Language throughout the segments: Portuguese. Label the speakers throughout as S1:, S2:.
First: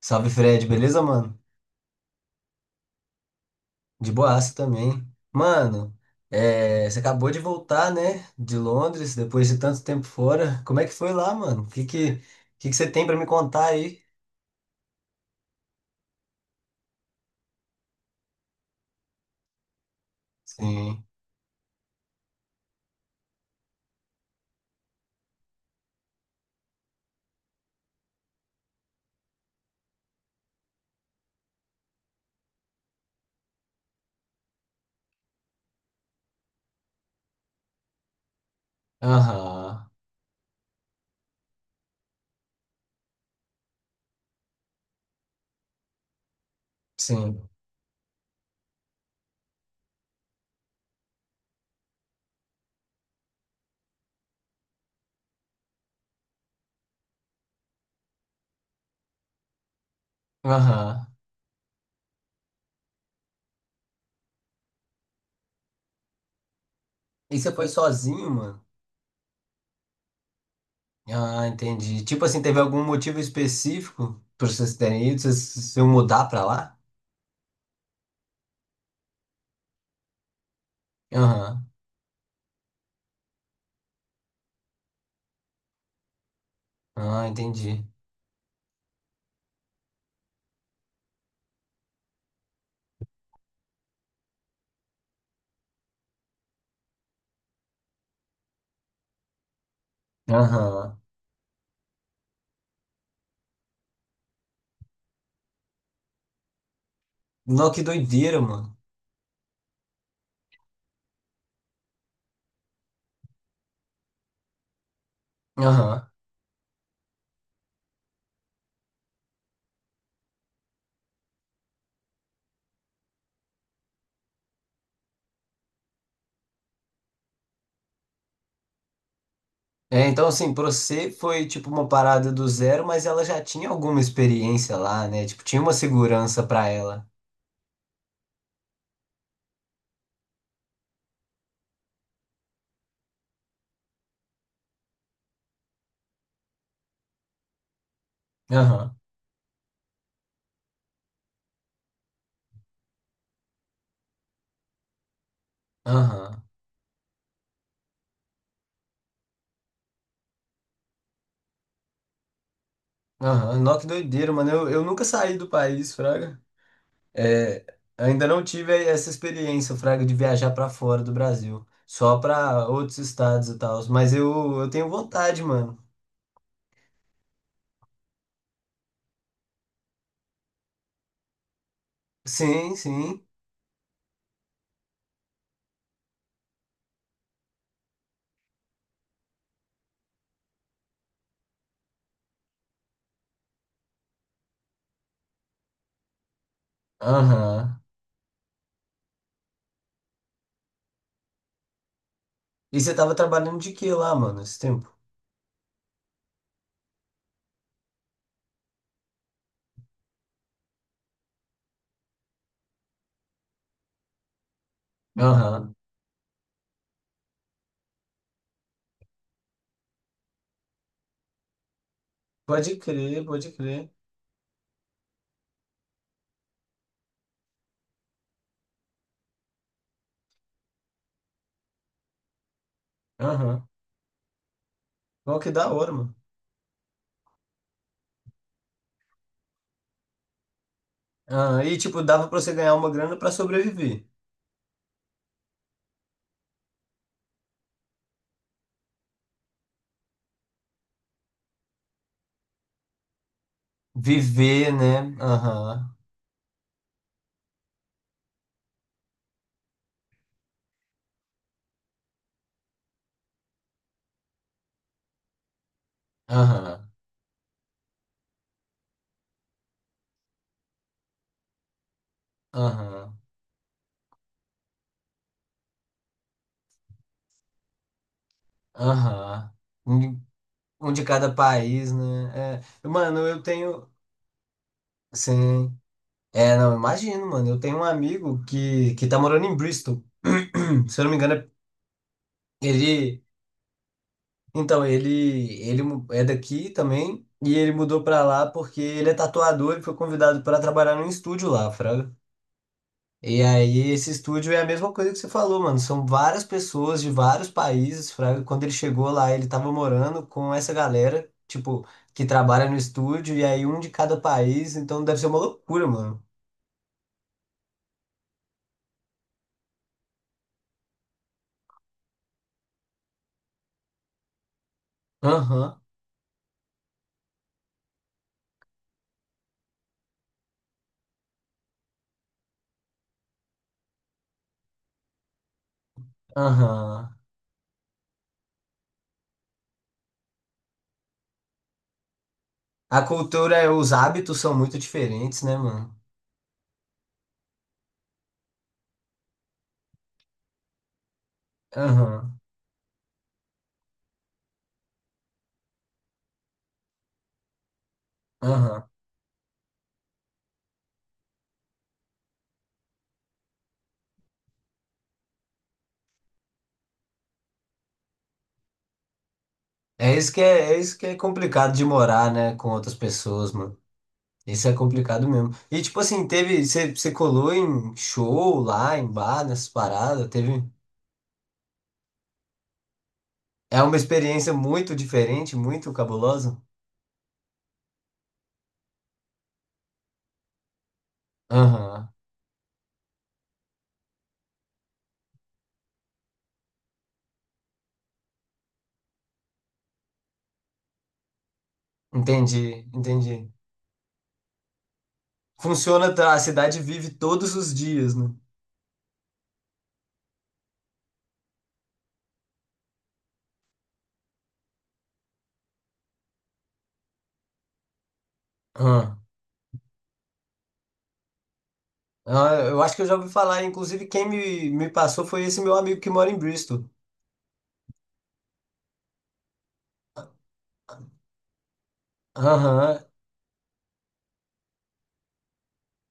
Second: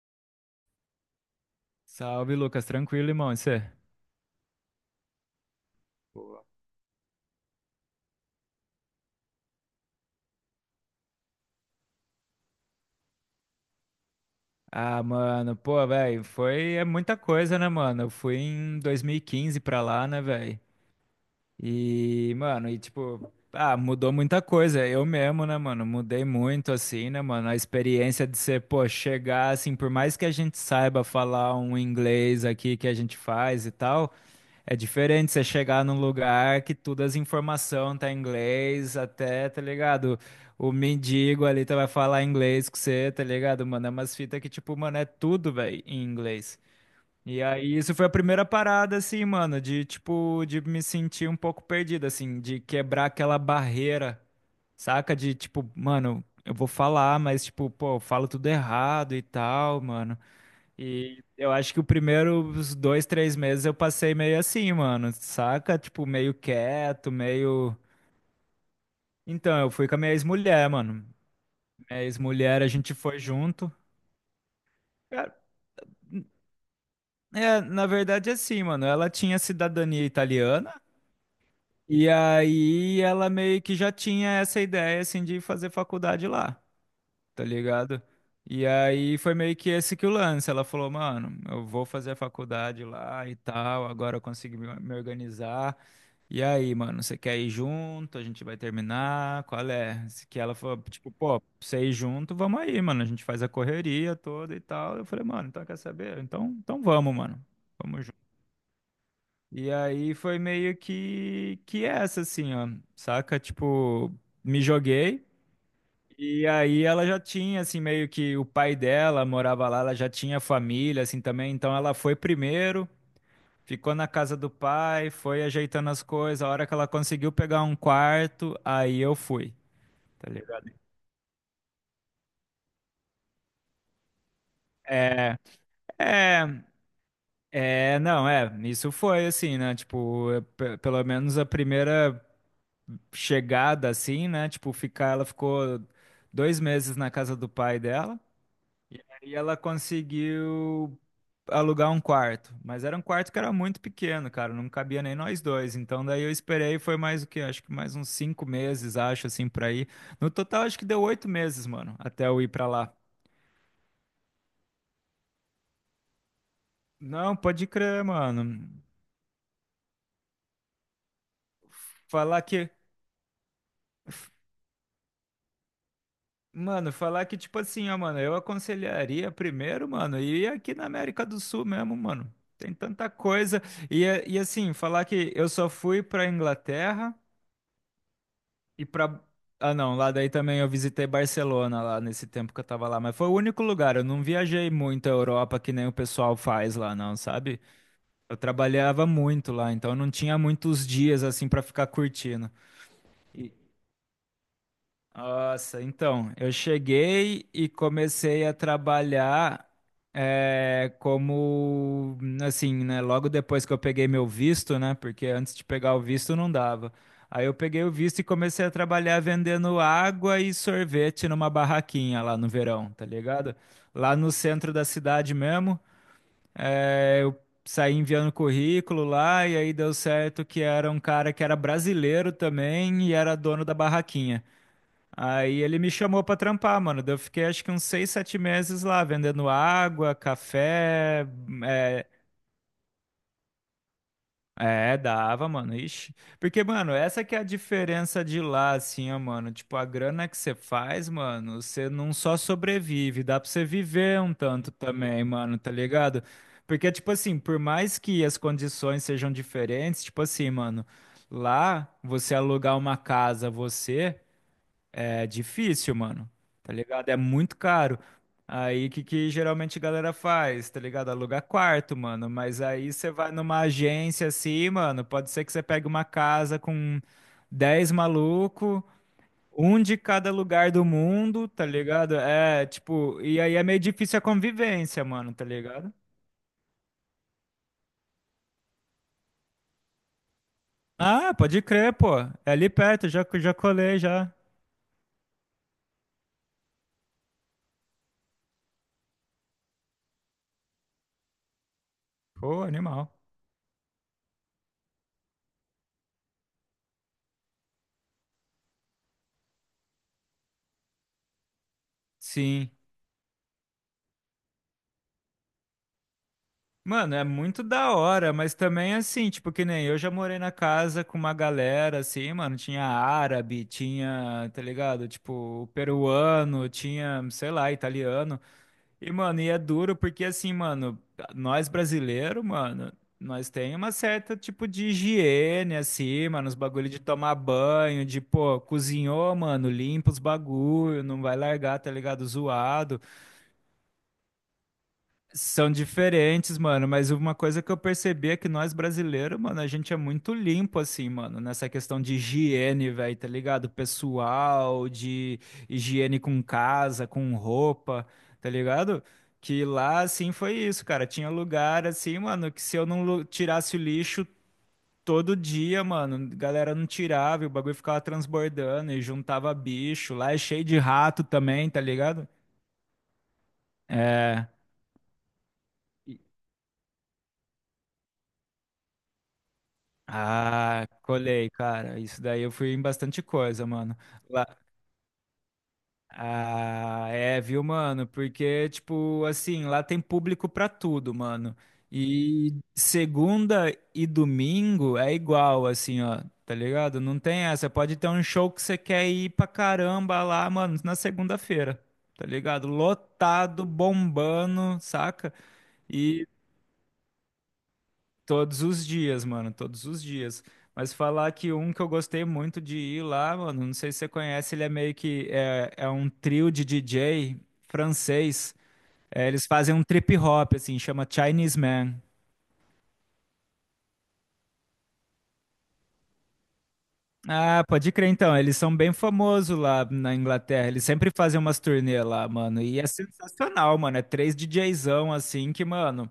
S1: Salve Fred, beleza, mano?
S2: Salve, Lucas. Tranquilo, irmão. E você?
S1: De boaça também. Mano, você acabou de voltar, né? De Londres, depois de tanto tempo fora. Como é que foi lá, mano? O que que você tem pra me contar aí?
S2: Ah, mano, pô, velho, foi é muita coisa, né, mano? Eu fui em 2015 pra lá, né, velho?
S1: Sim.
S2: E, mano, e tipo, ah, mudou muita coisa. Eu mesmo, né, mano? Mudei muito, assim, né, mano? A experiência de ser, pô, chegar, assim, por mais que a gente saiba falar um inglês aqui que a gente faz e tal. É diferente você chegar num lugar que todas as informações tá em inglês, até, tá
S1: Aham.
S2: ligado? O mendigo ali tá, vai falar inglês com você, tá ligado? Mano, é umas fitas que, tipo, mano, é tudo, velho, em inglês. E
S1: Sim.
S2: aí, isso foi a primeira parada, assim, mano, de, tipo, de me sentir um pouco perdido, assim, de quebrar aquela barreira, saca? De, tipo, mano, eu vou falar, mas, tipo, pô, eu falo tudo errado e tal, mano.
S1: Aham.
S2: E eu acho que o primeiro, 2, 3 meses eu passei meio assim, mano, saca? Tipo, meio quieto,
S1: E você foi
S2: meio.
S1: sozinho, mano?
S2: Então, eu fui com a minha ex-mulher, mano.
S1: Ah,
S2: Minha
S1: entendi. Tipo assim, teve
S2: ex-mulher, a
S1: algum
S2: gente
S1: motivo
S2: foi junto.
S1: específico pra vocês terem ido?
S2: Cara,
S1: Vocês se mudar pra lá?
S2: é, na verdade, é assim, mano, ela tinha cidadania italiana
S1: Aham.
S2: e aí ela meio que já tinha essa ideia, assim, de fazer faculdade lá,
S1: Ah,
S2: tá
S1: entendi.
S2: ligado? E aí foi meio que esse que o lance. Ela falou, mano, eu vou fazer a faculdade lá e tal, agora eu consegui me organizar. E aí, mano, você quer ir junto? A gente vai terminar? Qual é? Se que ela falou,
S1: Aham.
S2: tipo, pô, pra você ir junto, vamos aí, mano. A gente faz a correria toda e tal. Eu falei, mano, então quer saber? Então, vamos, mano.
S1: Não, que
S2: Vamos junto.
S1: doideira, mano.
S2: E aí foi meio que essa assim, ó, saca? Tipo, me joguei.
S1: Aham.
S2: E aí ela já tinha assim meio que o pai dela morava lá, ela já tinha família assim também, então ela foi primeiro. Ficou na casa do pai, foi ajeitando as coisas. A hora que ela conseguiu pegar um quarto, aí eu fui,
S1: É, então,
S2: tá
S1: assim, pra
S2: ligado?
S1: você foi tipo uma parada do zero, mas ela já tinha alguma experiência lá, né?
S2: É,
S1: Tipo, tinha uma segurança
S2: é,
S1: pra ela.
S2: é, não, é. Isso foi assim, né? Tipo, é, pelo menos a primeira chegada, assim, né? Tipo, ficar, ela ficou 2 meses na casa do pai dela.
S1: Aham,
S2: E ela conseguiu alugar um quarto, mas era um quarto que era muito pequeno, cara, não cabia nem nós dois. Então daí eu
S1: aham,
S2: esperei, foi mais o quê? Acho que mais uns 5 meses, acho, assim, pra ir. No total, acho que deu 8 meses, mano, até eu ir pra lá.
S1: aham. Nó, que doideira, mano. Eu nunca saí do país, Fraga.
S2: Não,
S1: É,
S2: pode crer,
S1: ainda não tive
S2: mano.
S1: essa experiência, Fraga, de viajar pra fora do Brasil. Só
S2: Falar
S1: pra
S2: que,
S1: outros estados e tal. Mas eu tenho vontade, mano.
S2: mano, falar que, tipo assim, ó, mano, eu aconselharia primeiro, mano, ir aqui na América do Sul mesmo, mano. Tem
S1: Sim,
S2: tanta
S1: sim.
S2: coisa. E assim, falar que eu só fui pra Inglaterra. E pra. Ah, não, lá daí também eu visitei Barcelona lá nesse tempo que eu tava lá, mas foi o único lugar. Eu não viajei muito a Europa que nem o pessoal faz lá, não, sabe?
S1: Aham.
S2: Eu trabalhava muito lá, então eu não tinha muitos dias assim pra ficar curtindo.
S1: E você tava
S2: E,
S1: trabalhando de quê lá, mano, esse tempo?
S2: nossa, então, eu cheguei e comecei a trabalhar como, assim, né, logo depois que eu peguei meu visto, né, porque antes de
S1: Aham.
S2: pegar o visto não dava. Aí eu peguei o visto e comecei a trabalhar vendendo água e sorvete numa barraquinha lá no
S1: Pode
S2: verão, tá
S1: crer, pode
S2: ligado?
S1: crer.
S2: Lá no centro da cidade mesmo, eu saí enviando currículo lá e aí deu certo que era um cara que era brasileiro também e era dono
S1: Aham.
S2: da barraquinha.
S1: Ó, que
S2: Aí
S1: da
S2: ele me
S1: hora, mano.
S2: chamou pra trampar, mano. Daí eu fiquei acho que uns 6, 7 meses lá, vendendo água, café.
S1: Ah, e tipo,
S2: É,
S1: dava pra você ganhar uma grana pra sobreviver.
S2: é, dava, mano. Ixi. Porque, mano, essa que é a diferença de lá, assim, ó, mano. Tipo, a grana que você faz, mano, você não só sobrevive, dá pra você viver um tanto
S1: Viver, né?
S2: também, mano, tá
S1: Aham.
S2: ligado? Porque, tipo assim, por mais que as condições sejam diferentes, tipo assim, mano, lá você alugar uma casa, você. É difícil, mano. Tá
S1: Aham.
S2: ligado? É muito caro. Aí, o que, que geralmente a galera faz? Tá ligado? Aluga quarto, mano. Mas aí você
S1: Aham.
S2: vai numa agência assim, mano. Pode ser que você pegue uma casa com 10 maluco,
S1: Aham.
S2: um de
S1: Um de
S2: cada lugar do
S1: Um de cada
S2: mundo, tá
S1: país,
S2: ligado?
S1: né?
S2: É,
S1: É. Mano,
S2: tipo, e
S1: eu
S2: aí é meio
S1: tenho.
S2: difícil a convivência, mano, tá
S1: Sim.
S2: ligado?
S1: É, não, imagino, mano. Eu tenho um amigo que tá morando em Bristol. Se eu não me
S2: Ah,
S1: engano,
S2: pode crer, pô. É ali perto,
S1: ele.
S2: já, já colei, já.
S1: Então, ele é daqui também. E ele mudou pra lá porque ele é tatuador e foi convidado pra trabalhar num estúdio lá, fraga.
S2: Pô, animal.
S1: E aí, esse estúdio é a mesma coisa que você falou, mano. São várias pessoas de vários países, fraga. Quando ele chegou lá, ele tava morando com essa galera, tipo, que trabalha
S2: Sim.
S1: no estúdio, e aí um de cada país, então deve ser uma loucura, mano.
S2: Mano, é muito da hora, mas também assim, tipo, que nem eu já morei na casa com uma galera, assim, mano, tinha árabe, tinha, tá ligado? Tipo,
S1: Aham,
S2: peruano, tinha, sei lá, italiano. E, mano, e é duro porque, assim, mano, nós brasileiros, mano, nós tem uma certa, tipo, de higiene, assim, mano, os bagulho de
S1: aham.
S2: tomar banho, de, pô, cozinhou, mano, limpa os bagulho, não vai largar, tá ligado?
S1: A
S2: Zoado.
S1: cultura, os hábitos são muito diferentes, né,
S2: São
S1: mano?
S2: diferentes, mano, mas uma coisa que eu percebi é que nós brasileiros, mano, a gente é muito limpo, assim, mano, nessa questão de
S1: Aham,
S2: higiene, velho, tá ligado? Pessoal, de higiene com casa, com roupa, tá
S1: aham.
S2: ligado? Que lá, assim, foi isso, cara. Tinha lugar, assim, mano, que se eu não tirasse o lixo todo dia, mano, a galera não tirava e o bagulho ficava transbordando e juntava bicho. Lá é cheio
S1: É
S2: de
S1: isso que é
S2: rato também,
S1: complicado
S2: tá
S1: de
S2: ligado?
S1: morar, né, com outras pessoas, mano.
S2: É.
S1: Isso é complicado mesmo. E tipo assim, teve. Você colou em show lá, em bar, nessas paradas, teve.
S2: Ah, colei, cara. Isso daí eu fui em bastante coisa,
S1: É uma
S2: mano. Lá...
S1: experiência muito diferente, muito cabulosa.
S2: Ah, é, viu, mano? Porque, tipo, assim, lá tem público pra tudo, mano.
S1: Aham.
S2: E segunda e domingo é igual, assim, ó. Tá ligado? Não tem essa. Pode ter um show que você quer ir pra caramba lá, mano, na segunda-feira. Tá
S1: Entendi,
S2: ligado?
S1: entendi.
S2: Lotado, bombando, saca?
S1: Funciona, tá, a cidade vive todos os dias, né?
S2: Todos os dias, mano, todos os dias. Mas falar que um que eu gostei muito de ir lá, mano, não sei se você conhece, ele é meio que é um trio de DJ francês.
S1: Ah.
S2: É, eles fazem um trip hop, assim, chama Chinese Man.
S1: Ah, eu acho que eu já ouvi falar, inclusive quem me passou foi esse meu amigo que mora em Bristol.
S2: Ah, pode crer então, eles são bem famosos lá na Inglaterra. Eles sempre fazem umas turnê lá, mano. E é
S1: Aham.
S2: sensacional, mano. É três DJzão assim que, mano,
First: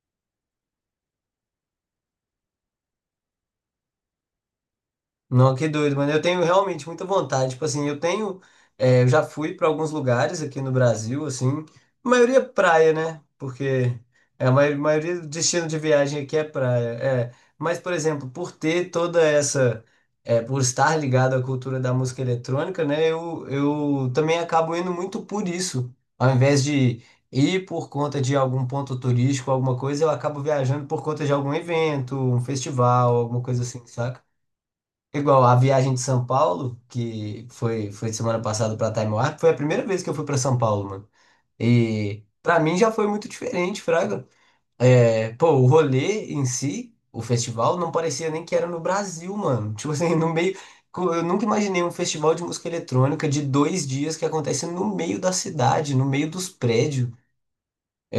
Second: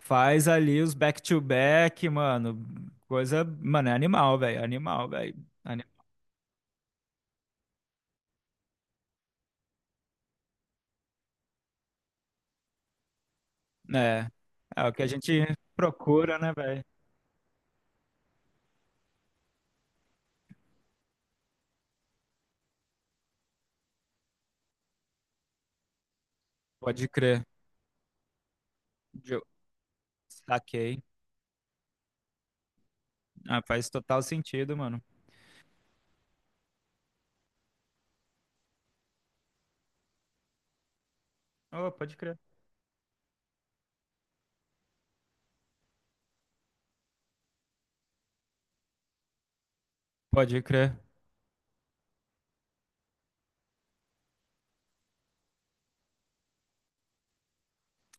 S2: faz ali os back-to-back, mano. Coisa, mano, é animal, velho. Animal, velho.
S1: Não, que doido, mano. Eu tenho realmente muita vontade. Tipo assim, eu tenho. É, eu já fui para alguns lugares aqui no Brasil, assim. A maioria é praia, né? Porque
S2: É,
S1: é, a
S2: é o que a
S1: maioria do
S2: gente
S1: destino de viagem aqui
S2: procura,
S1: é
S2: né, velho?
S1: praia. É. Mas, por exemplo, por ter toda essa. É, por estar ligado à cultura da música eletrônica, né? Eu também acabo indo muito por isso. Ao invés de
S2: Pode crer.
S1: ir por conta de algum ponto
S2: Jo-
S1: turístico, alguma coisa, eu acabo viajando por
S2: Saquei.
S1: conta de algum evento, um festival, alguma coisa
S2: Ah,
S1: assim,
S2: faz
S1: saca?
S2: total sentido, mano.
S1: Igual a viagem de São Paulo, que foi semana passada para Taimuá, que foi a primeira vez que eu fui para São Paulo, mano.
S2: Oh, pode
S1: E
S2: crer.
S1: para mim já foi muito diferente, Fraga. É, pô, o rolê em si, o festival, não parecia nem que era no Brasil, mano. Tipo assim, no meio.
S2: Pode crer.
S1: Eu nunca imaginei um festival de música eletrônica de 2 dias que acontece no meio da cidade, no meio dos prédios.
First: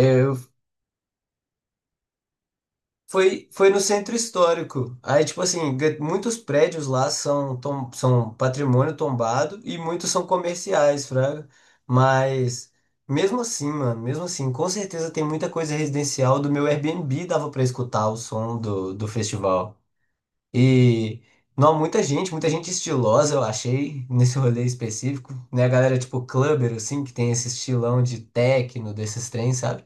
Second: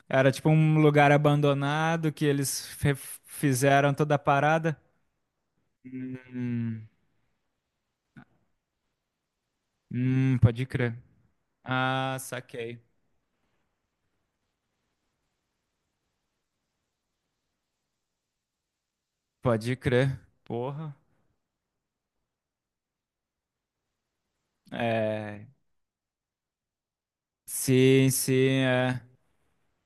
S2: Era tipo um lugar abandonado que eles
S1: Foi no
S2: fizeram
S1: centro
S2: toda a parada.
S1: histórico. Aí, tipo assim, muitos prédios
S2: Hum,
S1: lá são, são patrimônio tombado e muitos são
S2: pode crer.
S1: comerciais, fraga.
S2: Ah,
S1: Mas,
S2: saquei.
S1: mesmo assim, mano, mesmo assim, com certeza tem muita coisa residencial. Do meu Airbnb dava pra escutar o som do festival.
S2: Pode crer. Porra.
S1: E, não, muita gente estilosa, eu achei, nesse rolê específico.
S2: É.
S1: Né, a galera, tipo, clubber, assim, que tem esse estilão
S2: Sim,
S1: de
S2: sim,
S1: techno,
S2: é.
S1: desses trens, sabe?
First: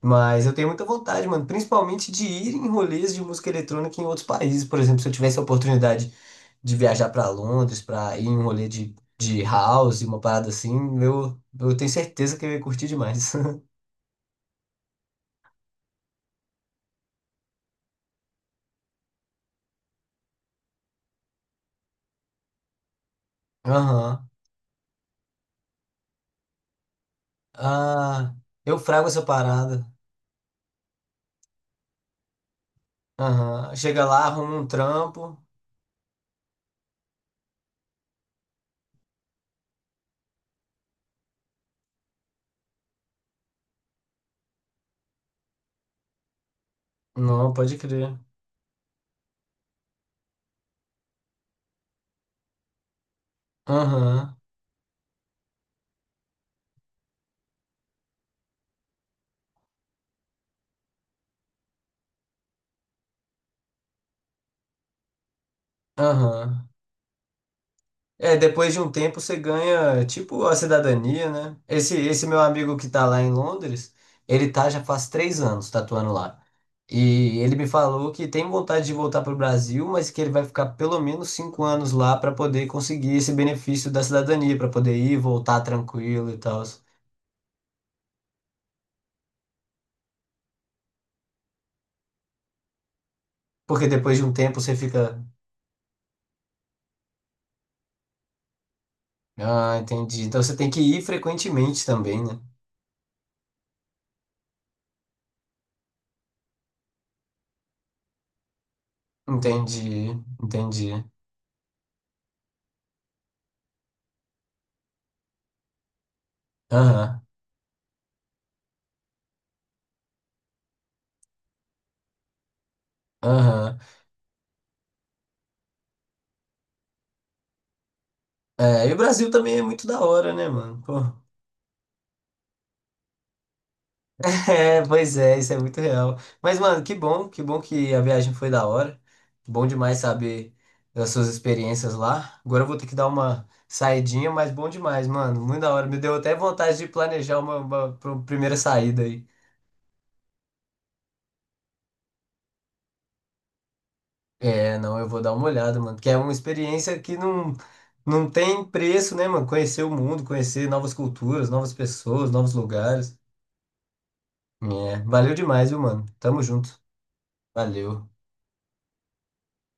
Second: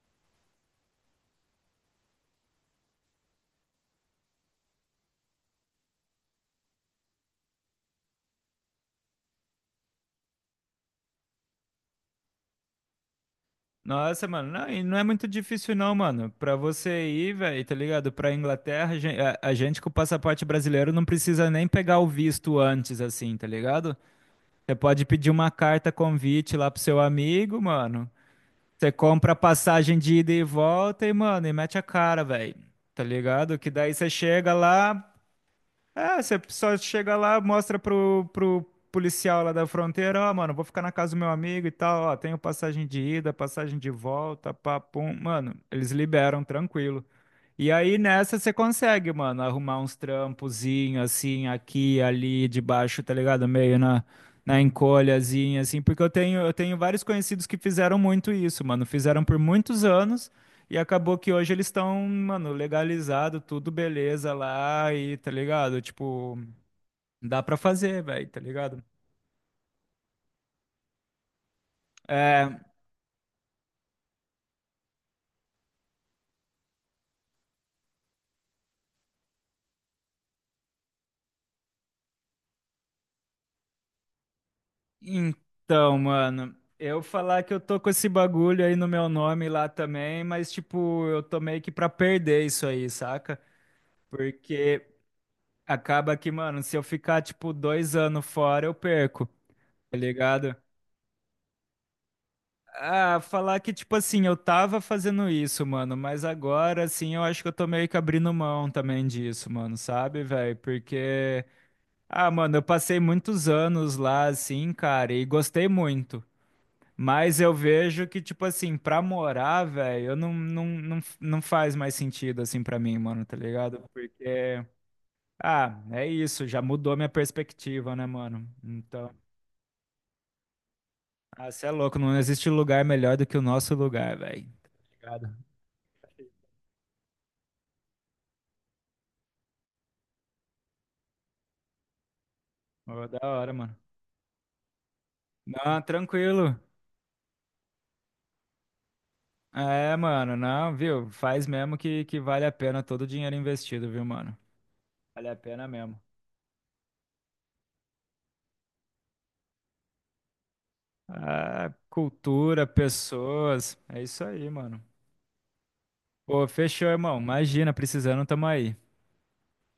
S1: Mas eu tenho muita vontade, mano, principalmente de ir em rolês de música eletrônica em outros países. Por exemplo, se eu tivesse a oportunidade de viajar pra Londres, pra ir em um rolê de house, uma parada assim, eu tenho certeza que eu ia curtir demais.
S2: Nossa, mano, não, e não é muito difícil não, mano. Pra você ir, velho, tá ligado? Pra Inglaterra, a a gente com o passaporte brasileiro não precisa nem pegar o visto antes, assim, tá ligado?
S1: Aham.
S2: Você pode pedir uma carta convite lá pro seu amigo, mano.
S1: Ah, eu
S2: Você
S1: frago essa
S2: compra a
S1: parada.
S2: passagem de ida e volta e, mano, e mete a cara, velho. Tá ligado? Que
S1: Aham.
S2: daí
S1: Chega
S2: você
S1: lá,
S2: chega
S1: arruma um
S2: lá,
S1: trampo.
S2: é, você só chega lá, mostra pro policial lá da fronteira, ó, mano, vou ficar na casa do meu amigo e tal, ó, tenho passagem de ida, passagem de volta, pá, pum. Mano, eles liberam, tranquilo.
S1: Não,
S2: E
S1: pode
S2: aí
S1: crer.
S2: nessa você consegue, mano, arrumar uns trampozinhos assim, aqui, ali, debaixo, tá ligado? Meio na,
S1: Aham.
S2: na encolhazinha, assim, porque eu tenho vários conhecidos que fizeram muito isso, mano, fizeram por muitos anos. E acabou que hoje eles estão, mano, legalizado, tudo beleza lá e tá ligado? Tipo,
S1: Aham.
S2: dá pra fazer, velho,
S1: É,
S2: tá
S1: depois de
S2: ligado?
S1: um tempo você ganha, tipo, a cidadania, né? Esse meu
S2: É,
S1: amigo que tá lá em Londres, ele tá já faz 3 anos tatuando lá. E ele me falou que tem vontade de voltar pro Brasil, mas que ele vai ficar pelo menos 5 anos lá para poder conseguir esse benefício da cidadania, para poder ir e voltar
S2: então,
S1: tranquilo e
S2: mano,
S1: tal.
S2: eu falar que eu tô com esse bagulho aí no meu nome lá também, mas tipo, eu tô meio que pra perder isso aí, saca?
S1: Porque depois de um tempo você
S2: Porque
S1: fica.
S2: acaba que, mano, se eu ficar tipo 2 anos fora, eu perco,
S1: Ah,
S2: tá
S1: entendi. Então você
S2: ligado?
S1: tem que ir frequentemente também, né?
S2: Ah, falar que, tipo assim, eu tava fazendo isso, mano, mas agora, assim, eu acho que eu tô meio que abrindo mão também disso, mano,
S1: Entendi,
S2: sabe, velho?
S1: entendi.
S2: Porque, ah, mano, eu passei muitos anos lá, assim, cara, e gostei muito.
S1: Aham,
S2: Mas eu vejo que, tipo assim, pra morar, velho, eu não, não, não, não faz mais sentido, assim, pra mim, mano, tá
S1: aham.
S2: ligado? Porque, ah, é isso, já mudou minha perspectiva, né, mano?
S1: É, e o
S2: Então,
S1: Brasil também é muito da hora, né, mano? Pô.
S2: ah, cê é louco, não existe lugar melhor do que o nosso lugar, velho.
S1: É, pois é, isso é muito real. Mas, mano, que bom, que bom que a viagem foi da hora. Bom demais saber das suas experiências lá. Agora eu vou ter que dar
S2: Ô, da
S1: uma
S2: hora, mano.
S1: saidinha, mas bom demais, mano. Muito da
S2: Não,
S1: hora. Me deu até
S2: tranquilo.
S1: vontade de planejar uma primeira saída aí.
S2: É, mano, não, viu? Faz mesmo que vale a pena todo o dinheiro investido, viu, mano?
S1: É, não, eu vou
S2: Vale
S1: dar
S2: a
S1: uma
S2: pena
S1: olhada, mano.
S2: mesmo.
S1: Que é uma experiência que não tem preço, né, mano? Conhecer o mundo, conhecer novas culturas, novas
S2: Ah,
S1: pessoas, novos
S2: cultura,
S1: lugares.
S2: pessoas, é isso aí, mano.
S1: É, valeu demais, viu, mano? Tamo
S2: Pô,
S1: junto.
S2: fechou, irmão. Imagina,
S1: Valeu.
S2: precisando, tamo aí.